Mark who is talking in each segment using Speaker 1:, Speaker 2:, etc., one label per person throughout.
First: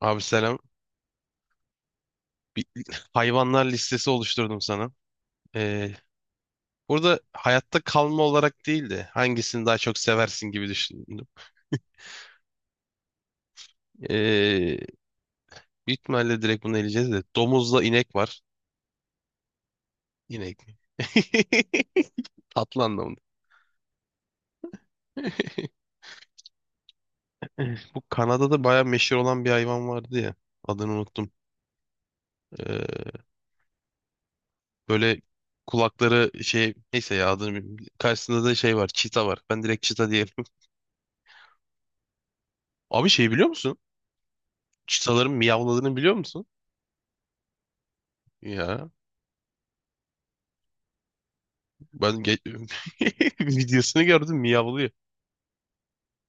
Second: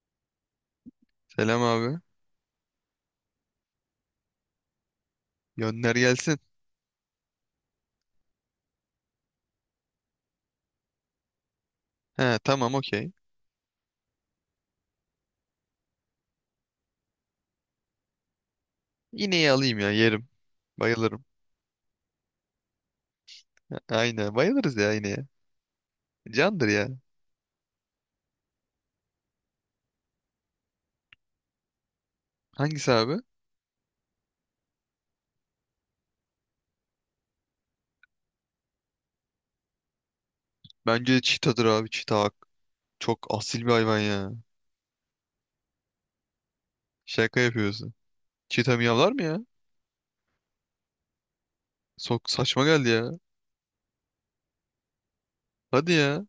Speaker 1: Abi selam.
Speaker 2: Selam abi.
Speaker 1: Bir hayvanlar listesi oluşturdum sana. Ee,
Speaker 2: Gönder gelsin.
Speaker 1: burada hayatta kalma olarak değil de hangisini daha çok seversin gibi düşündüm.
Speaker 2: He tamam okey.
Speaker 1: Ee, büyük ihtimalle direkt bunu eleyeceğiz de. Domuzla inek var.
Speaker 2: İneği alayım ya yerim.
Speaker 1: İnek mi?
Speaker 2: Bayılırım.
Speaker 1: Tatlı anlamında.
Speaker 2: Aynen bayılırız ya ineğe. Candır ya.
Speaker 1: Bu Kanada'da bayağı meşhur olan bir hayvan vardı ya. Adını unuttum.
Speaker 2: Hangisi
Speaker 1: Ee,
Speaker 2: abi?
Speaker 1: böyle kulakları şey neyse ya adını bilmiyorum. Karşısında da şey var. Çita var. Ben direkt çita diyelim.
Speaker 2: Bence çitadır abi çita.
Speaker 1: Abi
Speaker 2: Çok
Speaker 1: şey biliyor
Speaker 2: asil bir
Speaker 1: musun?
Speaker 2: hayvan ya.
Speaker 1: Çitaların miyavladığını biliyor musun?
Speaker 2: Şaka yapıyorsun. Çita
Speaker 1: Ya,
Speaker 2: miyavlar mı ya?
Speaker 1: Ben
Speaker 2: Sok
Speaker 1: ge-
Speaker 2: saçma geldi ya.
Speaker 1: videosunu gördüm miyavlıyor.
Speaker 2: Hadi ya.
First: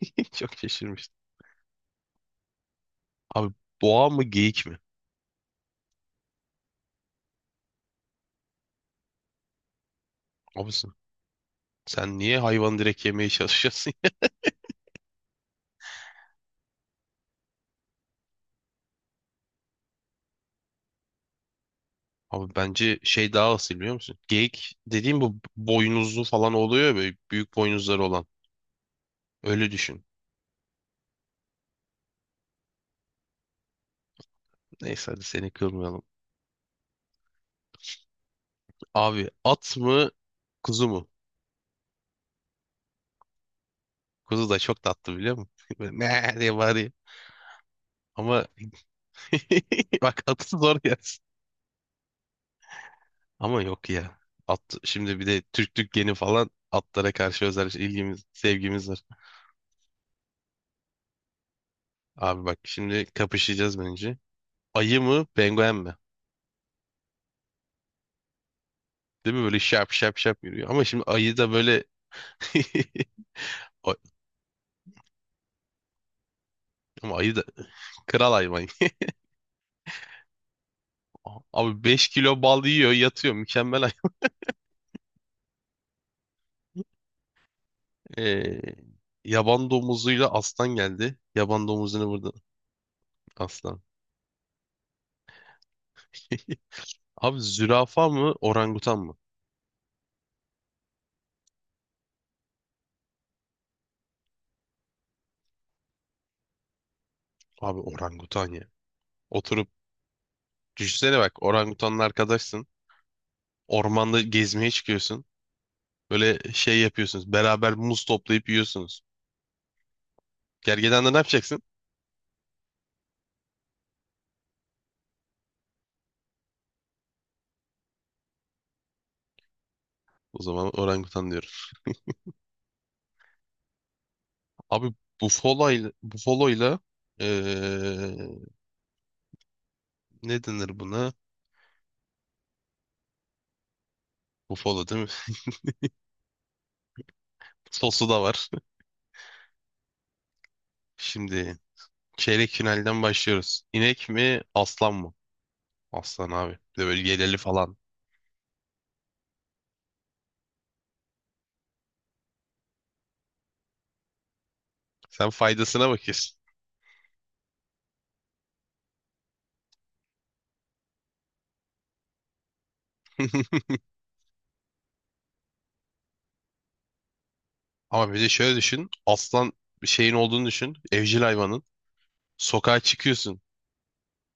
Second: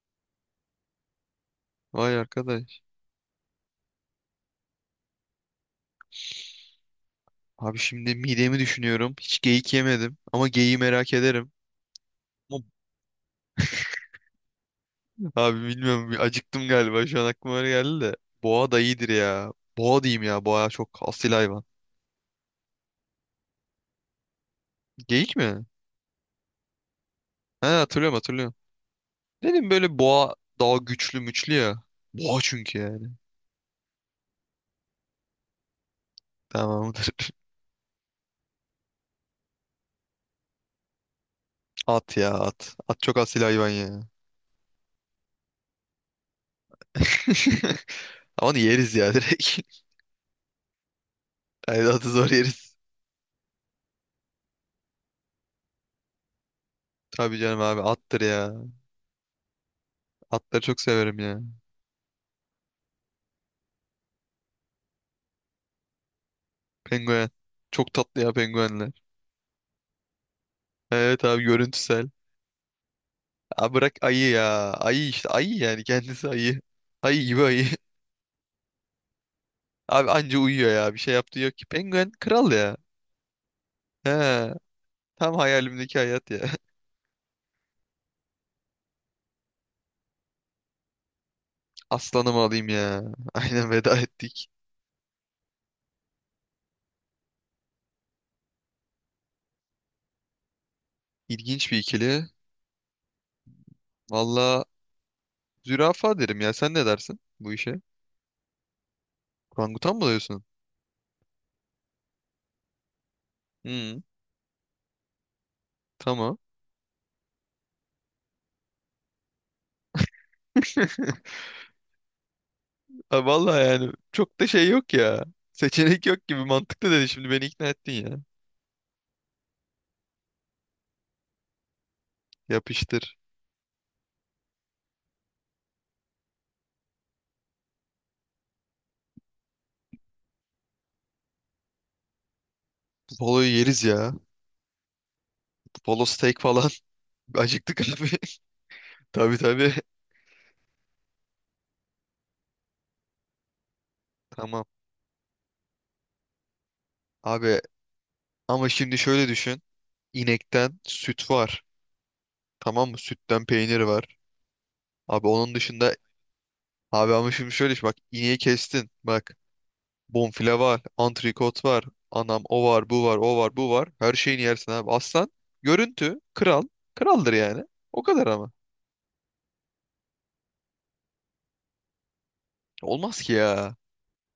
Speaker 1: Çok şaşırmıştım.
Speaker 2: Vay arkadaş.
Speaker 1: Abi boğa mı geyik mi?
Speaker 2: Abi şimdi midemi düşünüyorum. Hiç geyik yemedim. Ama geyiği
Speaker 1: Abisin.
Speaker 2: merak ederim.
Speaker 1: Sen niye
Speaker 2: Ama-
Speaker 1: hayvan direkt yemeye çalışıyorsun ya?
Speaker 2: Abi bilmiyorum bir acıktım galiba. Şu an aklıma öyle geldi de. Boğa da iyidir ya. Boğa diyeyim ya. Boğa çok asil hayvan.
Speaker 1: Abi bence şey daha asil biliyor musun? Geyik dediğim bu
Speaker 2: Geyik mi?
Speaker 1: boynuzlu falan oluyor ya böyle büyük
Speaker 2: He,
Speaker 1: boynuzları
Speaker 2: hatırlıyorum
Speaker 1: olan.
Speaker 2: hatırlıyorum.
Speaker 1: Öyle
Speaker 2: Dedim böyle
Speaker 1: düşün.
Speaker 2: boğa daha güçlü müçlü ya. Boğa çünkü yani.
Speaker 1: Neyse hadi seni kırmayalım.
Speaker 2: Tamamdır.
Speaker 1: Abi at mı kuzu mu?
Speaker 2: At ya at. At çok asil hayvan ya.
Speaker 1: Kuzu da çok tatlı biliyor musun? Böyle ne diye bağırıyor. Ama
Speaker 2: Ama onu yeriz ya direkt.
Speaker 1: bak atı zor yersin.
Speaker 2: Hayır, atı zor yeriz.
Speaker 1: Ama yok ya. At, şimdi bir de Türklük geni falan atlara
Speaker 2: Tabii
Speaker 1: karşı
Speaker 2: canım
Speaker 1: özel
Speaker 2: abi attır
Speaker 1: ilgimiz,
Speaker 2: ya.
Speaker 1: sevgimiz var.
Speaker 2: Atları çok severim ya.
Speaker 1: Abi bak şimdi kapışacağız bence. Ayı mı, penguen mi?
Speaker 2: Penguen. Çok tatlı ya penguenler.
Speaker 1: Değil mi? Böyle şap şap şap yürüyor. Ama şimdi
Speaker 2: Evet
Speaker 1: ayı
Speaker 2: abi,
Speaker 1: da böyle...
Speaker 2: görüntüsel. Abi bırak
Speaker 1: Ay-
Speaker 2: ayı ya. Ayı işte, ayı yani, kendisi ayı.
Speaker 1: Ama
Speaker 2: Ayı
Speaker 1: ayı
Speaker 2: gibi
Speaker 1: da
Speaker 2: ayı.
Speaker 1: kral hayvan.
Speaker 2: Abi anca uyuyor ya. Bir şey yaptığı yok ki.
Speaker 1: Abi 5
Speaker 2: Penguen
Speaker 1: kilo
Speaker 2: kral
Speaker 1: bal
Speaker 2: ya.
Speaker 1: yiyor, yatıyor. Mükemmel
Speaker 2: He.
Speaker 1: hayvan.
Speaker 2: Tam hayalimdeki hayat ya.
Speaker 1: Ee, yaban domuzuyla aslan geldi. Yaban domuzunu burada
Speaker 2: Aslanımı alayım ya. Aynen,
Speaker 1: aslan.
Speaker 2: veda ettik.
Speaker 1: Abi zürafa mı, orangutan mı?
Speaker 2: İlginç bir ikili. Valla zürafa derim ya. Sen ne dersin bu
Speaker 1: Abi
Speaker 2: işe?
Speaker 1: orangutan ya. Oturup
Speaker 2: Orangutan mı diyorsun?
Speaker 1: düşünsene bak orangutanla arkadaşsın.
Speaker 2: Hı,
Speaker 1: Ormanda gezmeye çıkıyorsun.
Speaker 2: tamam.
Speaker 1: Böyle şey yapıyorsunuz. Beraber muz toplayıp yiyorsunuz. Gergedan'da ne yapacaksın?
Speaker 2: Ha, valla yani çok da şey yok ya. Seçenek yok gibi, mantıklı dedi. Şimdi beni ikna ettin ya.
Speaker 1: O zaman orangutan diyorum.
Speaker 2: Yapıştır.
Speaker 1: Abi bufalo ile eee, ne denir buna?
Speaker 2: Buffalo'yu yeriz ya.
Speaker 1: Bufalo değil mi?
Speaker 2: Polo steak falan. Acıktık
Speaker 1: Sosu
Speaker 2: abi.
Speaker 1: da var.
Speaker 2: Tabii tabii.
Speaker 1: Şimdi çeyrek finalden başlıyoruz. İnek mi
Speaker 2: Tamam.
Speaker 1: aslan mı? Aslan abi. Bir de böyle yeleli
Speaker 2: Abi
Speaker 1: falan.
Speaker 2: ama şimdi şöyle düşün. İnekten süt var. Tamam mı? Sütten peynir var. Abi
Speaker 1: Sen
Speaker 2: onun
Speaker 1: faydasına
Speaker 2: dışında,
Speaker 1: bakıyorsun.
Speaker 2: abi ama şimdi şöyle iş, bak ineği kestin. Bak, bonfile var, antrikot var, anam o var, bu var, o var, bu var. Her şeyini yersin abi. Aslan görüntü kral. Kraldır yani. O
Speaker 1: Ama bir
Speaker 2: kadar
Speaker 1: de
Speaker 2: ama.
Speaker 1: şöyle düşün. Aslan bir şeyin olduğunu düşün. Evcil hayvanın. Sokağa
Speaker 2: Olmaz ki
Speaker 1: çıkıyorsun.
Speaker 2: ya.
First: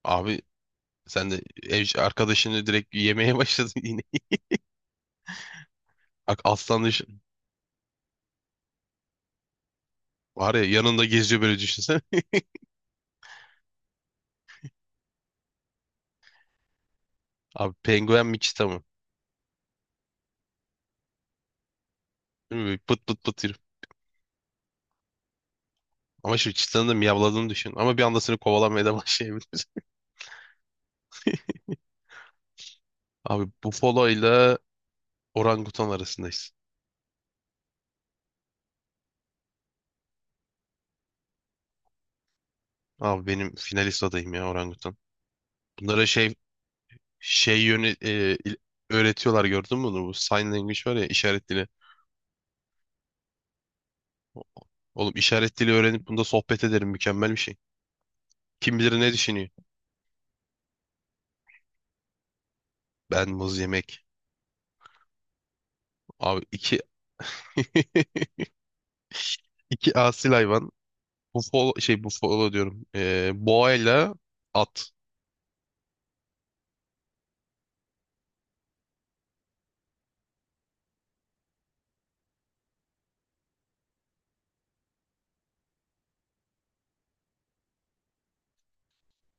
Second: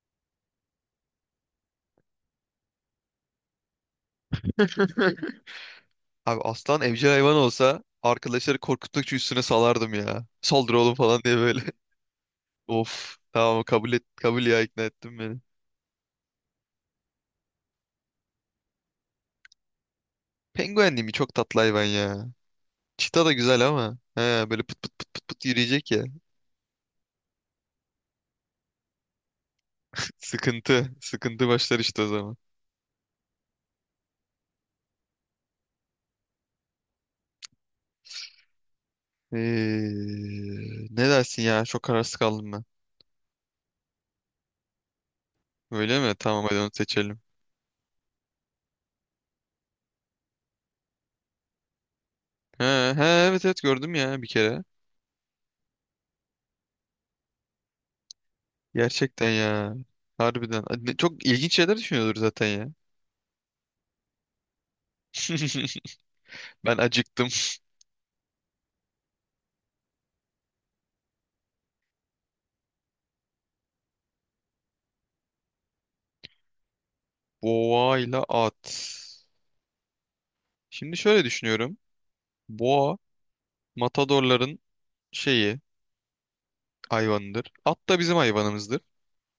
Speaker 1: Abi sen de eş, arkadaşını direkt yemeye başladın yine. Bak
Speaker 2: Abi aslan
Speaker 1: aslan
Speaker 2: evcil
Speaker 1: düşün.
Speaker 2: hayvan olsa arkadaşları korkuttukça üstüne salardım ya.
Speaker 1: Var ya
Speaker 2: Saldır oğlum
Speaker 1: yanında
Speaker 2: falan diye
Speaker 1: geziyor böyle
Speaker 2: böyle.
Speaker 1: düşünsene.
Speaker 2: Of tamam, kabul et, kabul ya, ikna ettin beni.
Speaker 1: Abi penguen mi çita mı?
Speaker 2: Penguen değil mi? Çok tatlı hayvan ya.
Speaker 1: Değil mi? Böyle pıt pıt
Speaker 2: Çita da
Speaker 1: pıt yürü.
Speaker 2: güzel ama. He, böyle pıt pıt pıt pıt pıt yürüyecek ya.
Speaker 1: Ama şimdi çitanın da miyavladığını düşün. Ama bir anda seni kovalamaya da başlayabilir.
Speaker 2: Sıkıntı. Sıkıntı başlar işte o zaman.
Speaker 1: Abi bufalo ile orangutan arasındayız.
Speaker 2: Ee, Ne dersin ya? Çok kararsız kaldım ben.
Speaker 1: Abi benim finalist adayım ya orangutan.
Speaker 2: Öyle
Speaker 1: Bunlara
Speaker 2: mi?
Speaker 1: şey
Speaker 2: Tamam, hadi onu seçelim.
Speaker 1: yönü öğretiyorlar gördün mü bunu? Bu sign language var ya işaret dili.
Speaker 2: He, he, evet evet, gördüm ya bir kere.
Speaker 1: Oğlum işaret dili öğrenip bunda sohbet ederim mükemmel bir şey. Kim bilir ne
Speaker 2: Gerçekten
Speaker 1: düşünüyor?
Speaker 2: ya. Harbiden. Çok ilginç şeyler düşünüyordur zaten ya.
Speaker 1: Ben muz yemek. Abi iki
Speaker 2: Ben acıktım.
Speaker 1: İki asil hayvan. Bufalo diyorum. Boğayla at.
Speaker 2: Boğayla at. Şimdi şöyle düşünüyorum. Boğa matadorların şeyi, hayvanıdır. At da bizim hayvanımızdır.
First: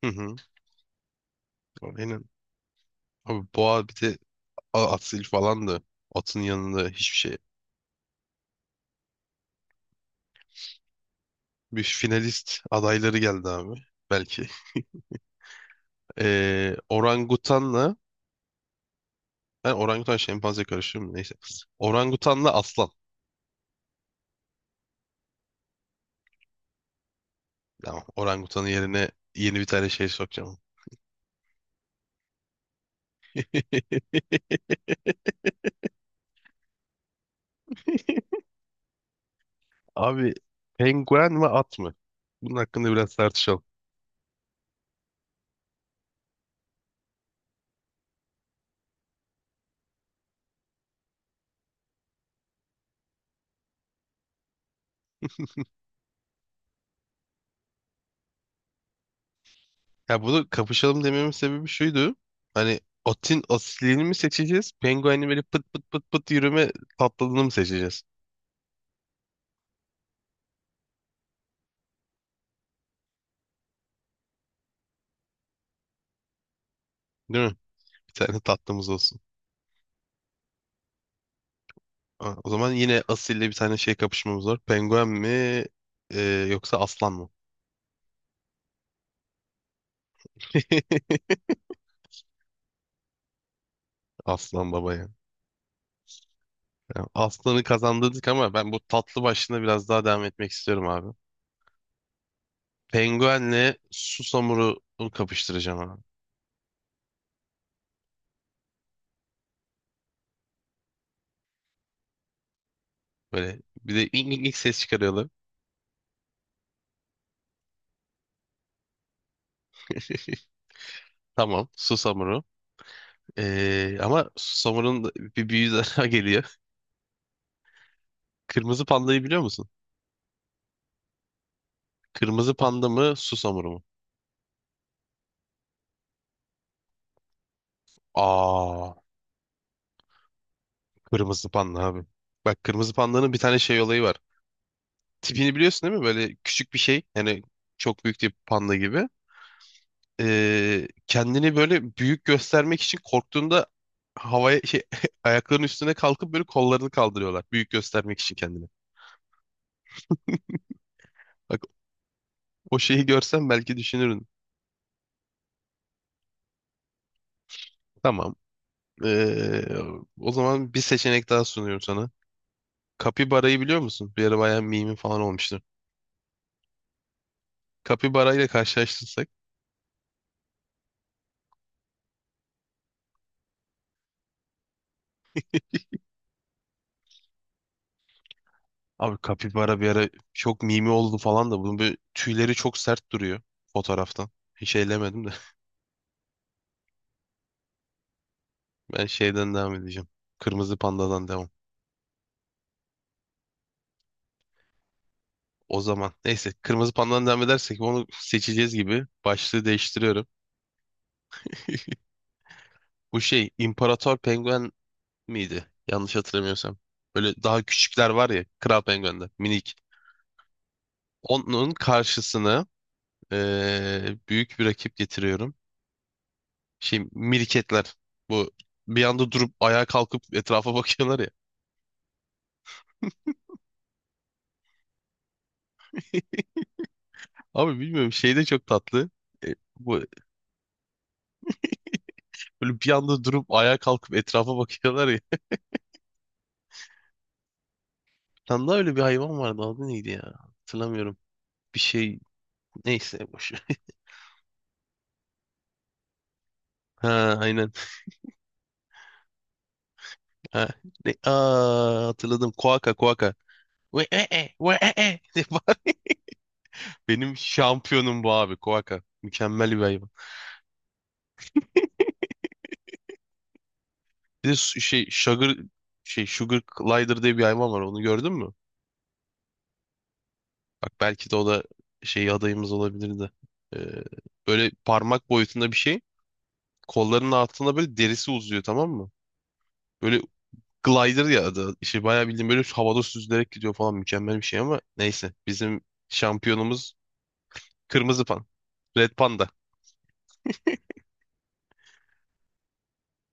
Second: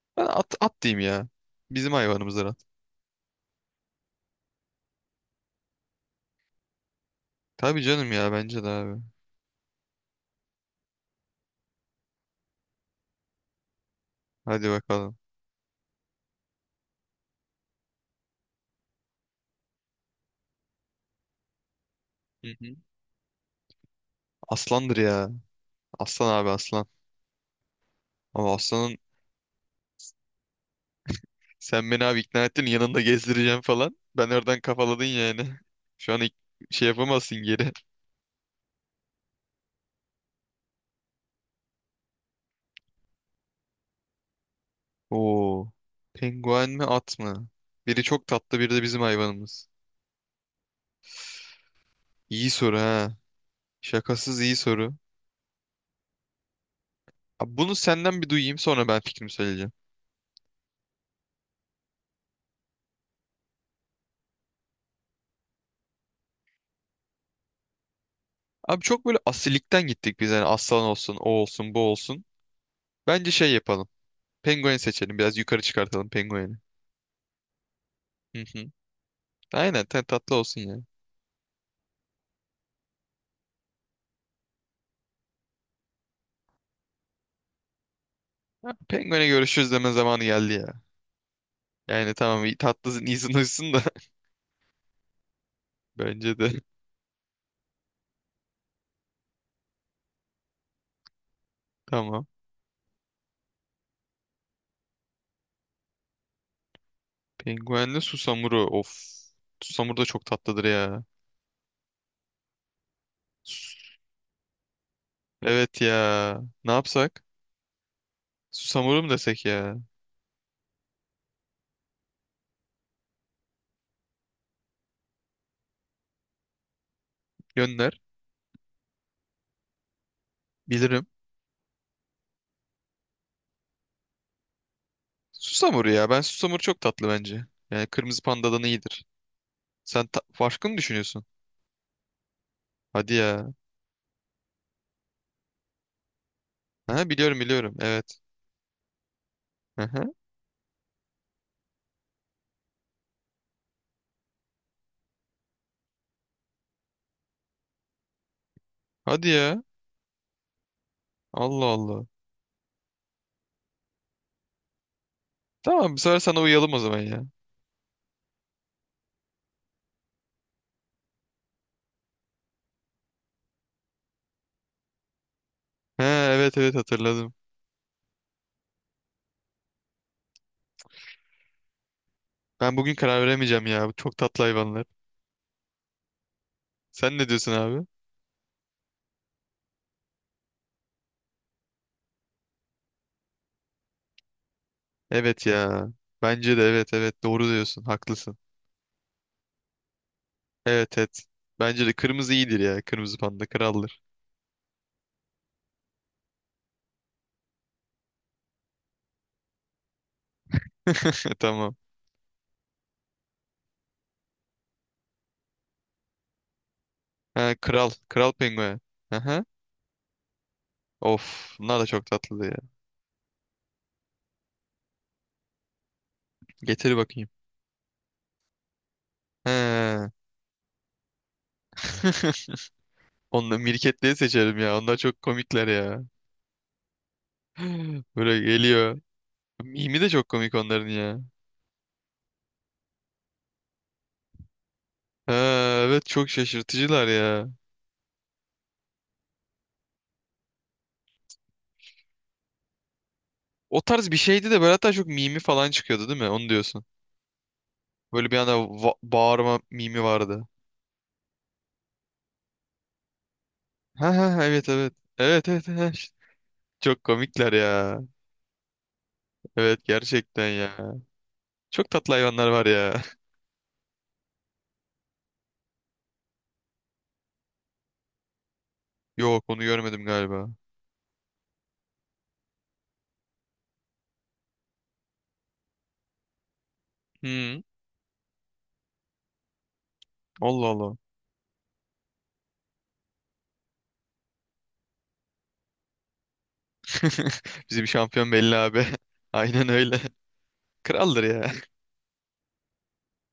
Speaker 1: Hı
Speaker 2: Ben
Speaker 1: hı.
Speaker 2: at, at diyeyim ya. Bizim
Speaker 1: Aynen.
Speaker 2: hayvanımızdır at.
Speaker 1: Abi boğa bir de asil falandı. Atın yanında hiçbir şey.
Speaker 2: Tabii canım ya, bence de abi.
Speaker 1: Bir finalist adayları geldi abi. Belki.
Speaker 2: Hadi bakalım.
Speaker 1: Orangutanla ben orangutan şempanze karıştırıyorum da neyse.
Speaker 2: Hı
Speaker 1: Orangutanla
Speaker 2: hı.
Speaker 1: aslan.
Speaker 2: Aslandır ya. Aslan abi aslan.
Speaker 1: Tamam,
Speaker 2: Ama
Speaker 1: orangutanın
Speaker 2: Aslan'ın,
Speaker 1: yerine yeni bir tane şey sokacağım.
Speaker 2: sen beni abi ikna ettin, yanında gezdireceğim falan. Ben oradan kafaladın yani. Şu an ik- şey yapamazsın geri.
Speaker 1: Abi penguen mi at mı? Bunun hakkında biraz tartışalım.
Speaker 2: Oo. Penguen mi at mı? Biri çok tatlı, biri de bizim hayvanımız. İyi soru ha. Şakasız iyi soru. Abi bunu senden bir duyayım, sonra ben fikrimi söyleyeceğim.
Speaker 1: Ya bunu kapışalım dememin sebebi şuydu. Hani otin asilini mi seçeceğiz? Penguenin böyle pıt pıt pıt pıt yürüme tatlılığını mı seçeceğiz?
Speaker 2: Abi çok böyle asilikten gittik biz. Yani aslan olsun, o olsun, bu olsun. Bence şey yapalım. Penguen seçelim. Biraz yukarı çıkartalım pengueni.
Speaker 1: Değil mi? Bir tane
Speaker 2: Hı hı.
Speaker 1: tatlımız olsun.
Speaker 2: Aynen ten tatlı olsun ya.
Speaker 1: Ha, o zaman yine asille bir tane şey kapışmamız var. Penguen mi e, yoksa aslan mı?
Speaker 2: Ha, Penguen'e görüşürüz deme zamanı geldi ya. Yani tamam, iyi- tatlısın, iyisin, hoşsun da,
Speaker 1: Aslan baba ya.
Speaker 2: bence de.
Speaker 1: Ya, aslanı kazandırdık ama ben bu tatlı başlığına biraz daha devam etmek istiyorum abi.
Speaker 2: Tamam.
Speaker 1: Penguenle susamuru kapıştıracağım abi.
Speaker 2: Penguenle susamuru. Of. Susamuru da çok tatlıdır ya.
Speaker 1: Böyle
Speaker 2: Sus-
Speaker 1: bir de ilk, ses çıkarıyorlar.
Speaker 2: Evet ya. Ne yapsak? Susamuru mu desek ya?
Speaker 1: Tamam, susamuru. Ama Susamu'nun da bir büyüğü daha geliyor.
Speaker 2: Gönder.
Speaker 1: Kırmızı pandayı biliyor musun?
Speaker 2: Bilirim.
Speaker 1: Kırmızı panda mı, Susamuru mu?
Speaker 2: Susamuru ya. Ben susamuru çok tatlı bence. Yani kırmızı pandadan
Speaker 1: Aa,
Speaker 2: iyidir. Farklı mı düşünüyorsun?
Speaker 1: kırmızı panda abi. Bak kırmızı
Speaker 2: Hadi
Speaker 1: pandanın bir
Speaker 2: ya.
Speaker 1: tane şey olayı var. Tipini biliyorsun değil mi? Böyle küçük bir şey.
Speaker 2: Ha, biliyorum
Speaker 1: Yani
Speaker 2: biliyorum.
Speaker 1: çok
Speaker 2: Evet.
Speaker 1: büyük bir panda gibi.
Speaker 2: Aha.
Speaker 1: Kendini böyle büyük göstermek için korktuğunda havaya şey ayaklarının üstüne kalkıp böyle kollarını kaldırıyorlar. Büyük göstermek için kendini.
Speaker 2: Hadi ya.
Speaker 1: Bak
Speaker 2: Allah Allah.
Speaker 1: o şeyi görsen belki düşünürün.
Speaker 2: Tamam, bir sefer sana uyalım o zaman ya.
Speaker 1: Tamam. Ee, o zaman bir seçenek daha sunuyorum sana. Kapibara'yı biliyor musun? Bir ara bayağı mimi falan olmuştu.
Speaker 2: Ha, evet evet, hatırladım.
Speaker 1: Kapibara ile karşılaştırsak.
Speaker 2: Ben bugün karar veremeyeceğim ya. Bu çok tatlı hayvanlar. Sen ne diyorsun abi?
Speaker 1: Abi kapibara bir ara çok mimi oldu falan da bunun böyle tüyleri çok sert duruyor fotoğraftan. Hiç eylemedim de.
Speaker 2: Evet ya. Bence de, evet evet, doğru diyorsun. Haklısın.
Speaker 1: Ben şeyden devam edeceğim. Kırmızı
Speaker 2: Evet evet.
Speaker 1: pandadan devam.
Speaker 2: Bence de kırmızı iyidir ya. Kırmızı panda kraldır.
Speaker 1: O zaman neyse kırmızı pandadan devam edersek onu seçeceğiz gibi. Başlığı değiştiriyorum.
Speaker 2: Tamam.
Speaker 1: Bu şey İmparator Penguen miydi? Yanlış hatırlamıyorsam. Böyle
Speaker 2: Ha,
Speaker 1: daha
Speaker 2: kral.
Speaker 1: küçükler var
Speaker 2: Kral
Speaker 1: ya
Speaker 2: penguen.
Speaker 1: Kral Penguen'de
Speaker 2: Aha.
Speaker 1: minik.
Speaker 2: Of.
Speaker 1: Onun
Speaker 2: Bunlar da çok tatlı ya.
Speaker 1: karşısına büyük bir rakip getiriyorum.
Speaker 2: Getir
Speaker 1: Şey
Speaker 2: bakayım.
Speaker 1: miriketler. Bu bir anda durup ayağa
Speaker 2: Ha.
Speaker 1: kalkıp etrafa bakıyorlar ya.
Speaker 2: Onları, mirketliği seçerim ya. Onlar çok komikler ya.
Speaker 1: Abi bilmiyorum şey
Speaker 2: Böyle
Speaker 1: de çok
Speaker 2: geliyor.
Speaker 1: tatlı. Bu
Speaker 2: Mimi de çok komik onların ya.
Speaker 1: böyle bir anda durup ayağa kalkıp etrafa bakıyorlar ya.
Speaker 2: Ha, evet, çok şaşırtıcılar ya.
Speaker 1: Tam da öyle bir hayvan vardı. Adı neydi ya? Hatırlamıyorum. Bir şey neyse boş ver.
Speaker 2: O tarz bir şeydi de böyle, hatta çok mimi falan çıkıyordu değil mi? Onu diyorsun.
Speaker 1: Ha, aynen.
Speaker 2: Böyle bir anda bağırma mimi vardı.
Speaker 1: Ha. Ne? Aa, hatırladım. Koaka koaka. Ve
Speaker 2: Ha
Speaker 1: e
Speaker 2: ha ha,
Speaker 1: e
Speaker 2: evet
Speaker 1: ve
Speaker 2: evet.
Speaker 1: e e. diye
Speaker 2: Evet evet.
Speaker 1: bağır-
Speaker 2: Evet. Çok
Speaker 1: Benim
Speaker 2: komikler ya.
Speaker 1: şampiyonum bu abi koaka. Mükemmel bir
Speaker 2: Evet
Speaker 1: hayvan.
Speaker 2: gerçekten ya. Çok tatlı hayvanlar var ya.
Speaker 1: Bir de sugar glider diye bir hayvan var. Onu gördün mü?
Speaker 2: Yok, onu görmedim galiba.
Speaker 1: Bak belki de o da şey adayımız olabilirdi. Ee, böyle parmak boyutunda bir şey. Kollarının
Speaker 2: Hmm,
Speaker 1: altında böyle derisi uzuyor tamam mı? Böyle
Speaker 2: Allah Allah.
Speaker 1: glider ya adı. İşte bayağı bildiğin böyle havada süzülerek gidiyor falan. Mükemmel bir şey ama neyse. Bizim şampiyonumuz
Speaker 2: Bizi bir
Speaker 1: Kırmızı
Speaker 2: şampiyon
Speaker 1: Pan.
Speaker 2: belli abi.
Speaker 1: Red Panda.
Speaker 2: Aynen öyle. Kraldır ya.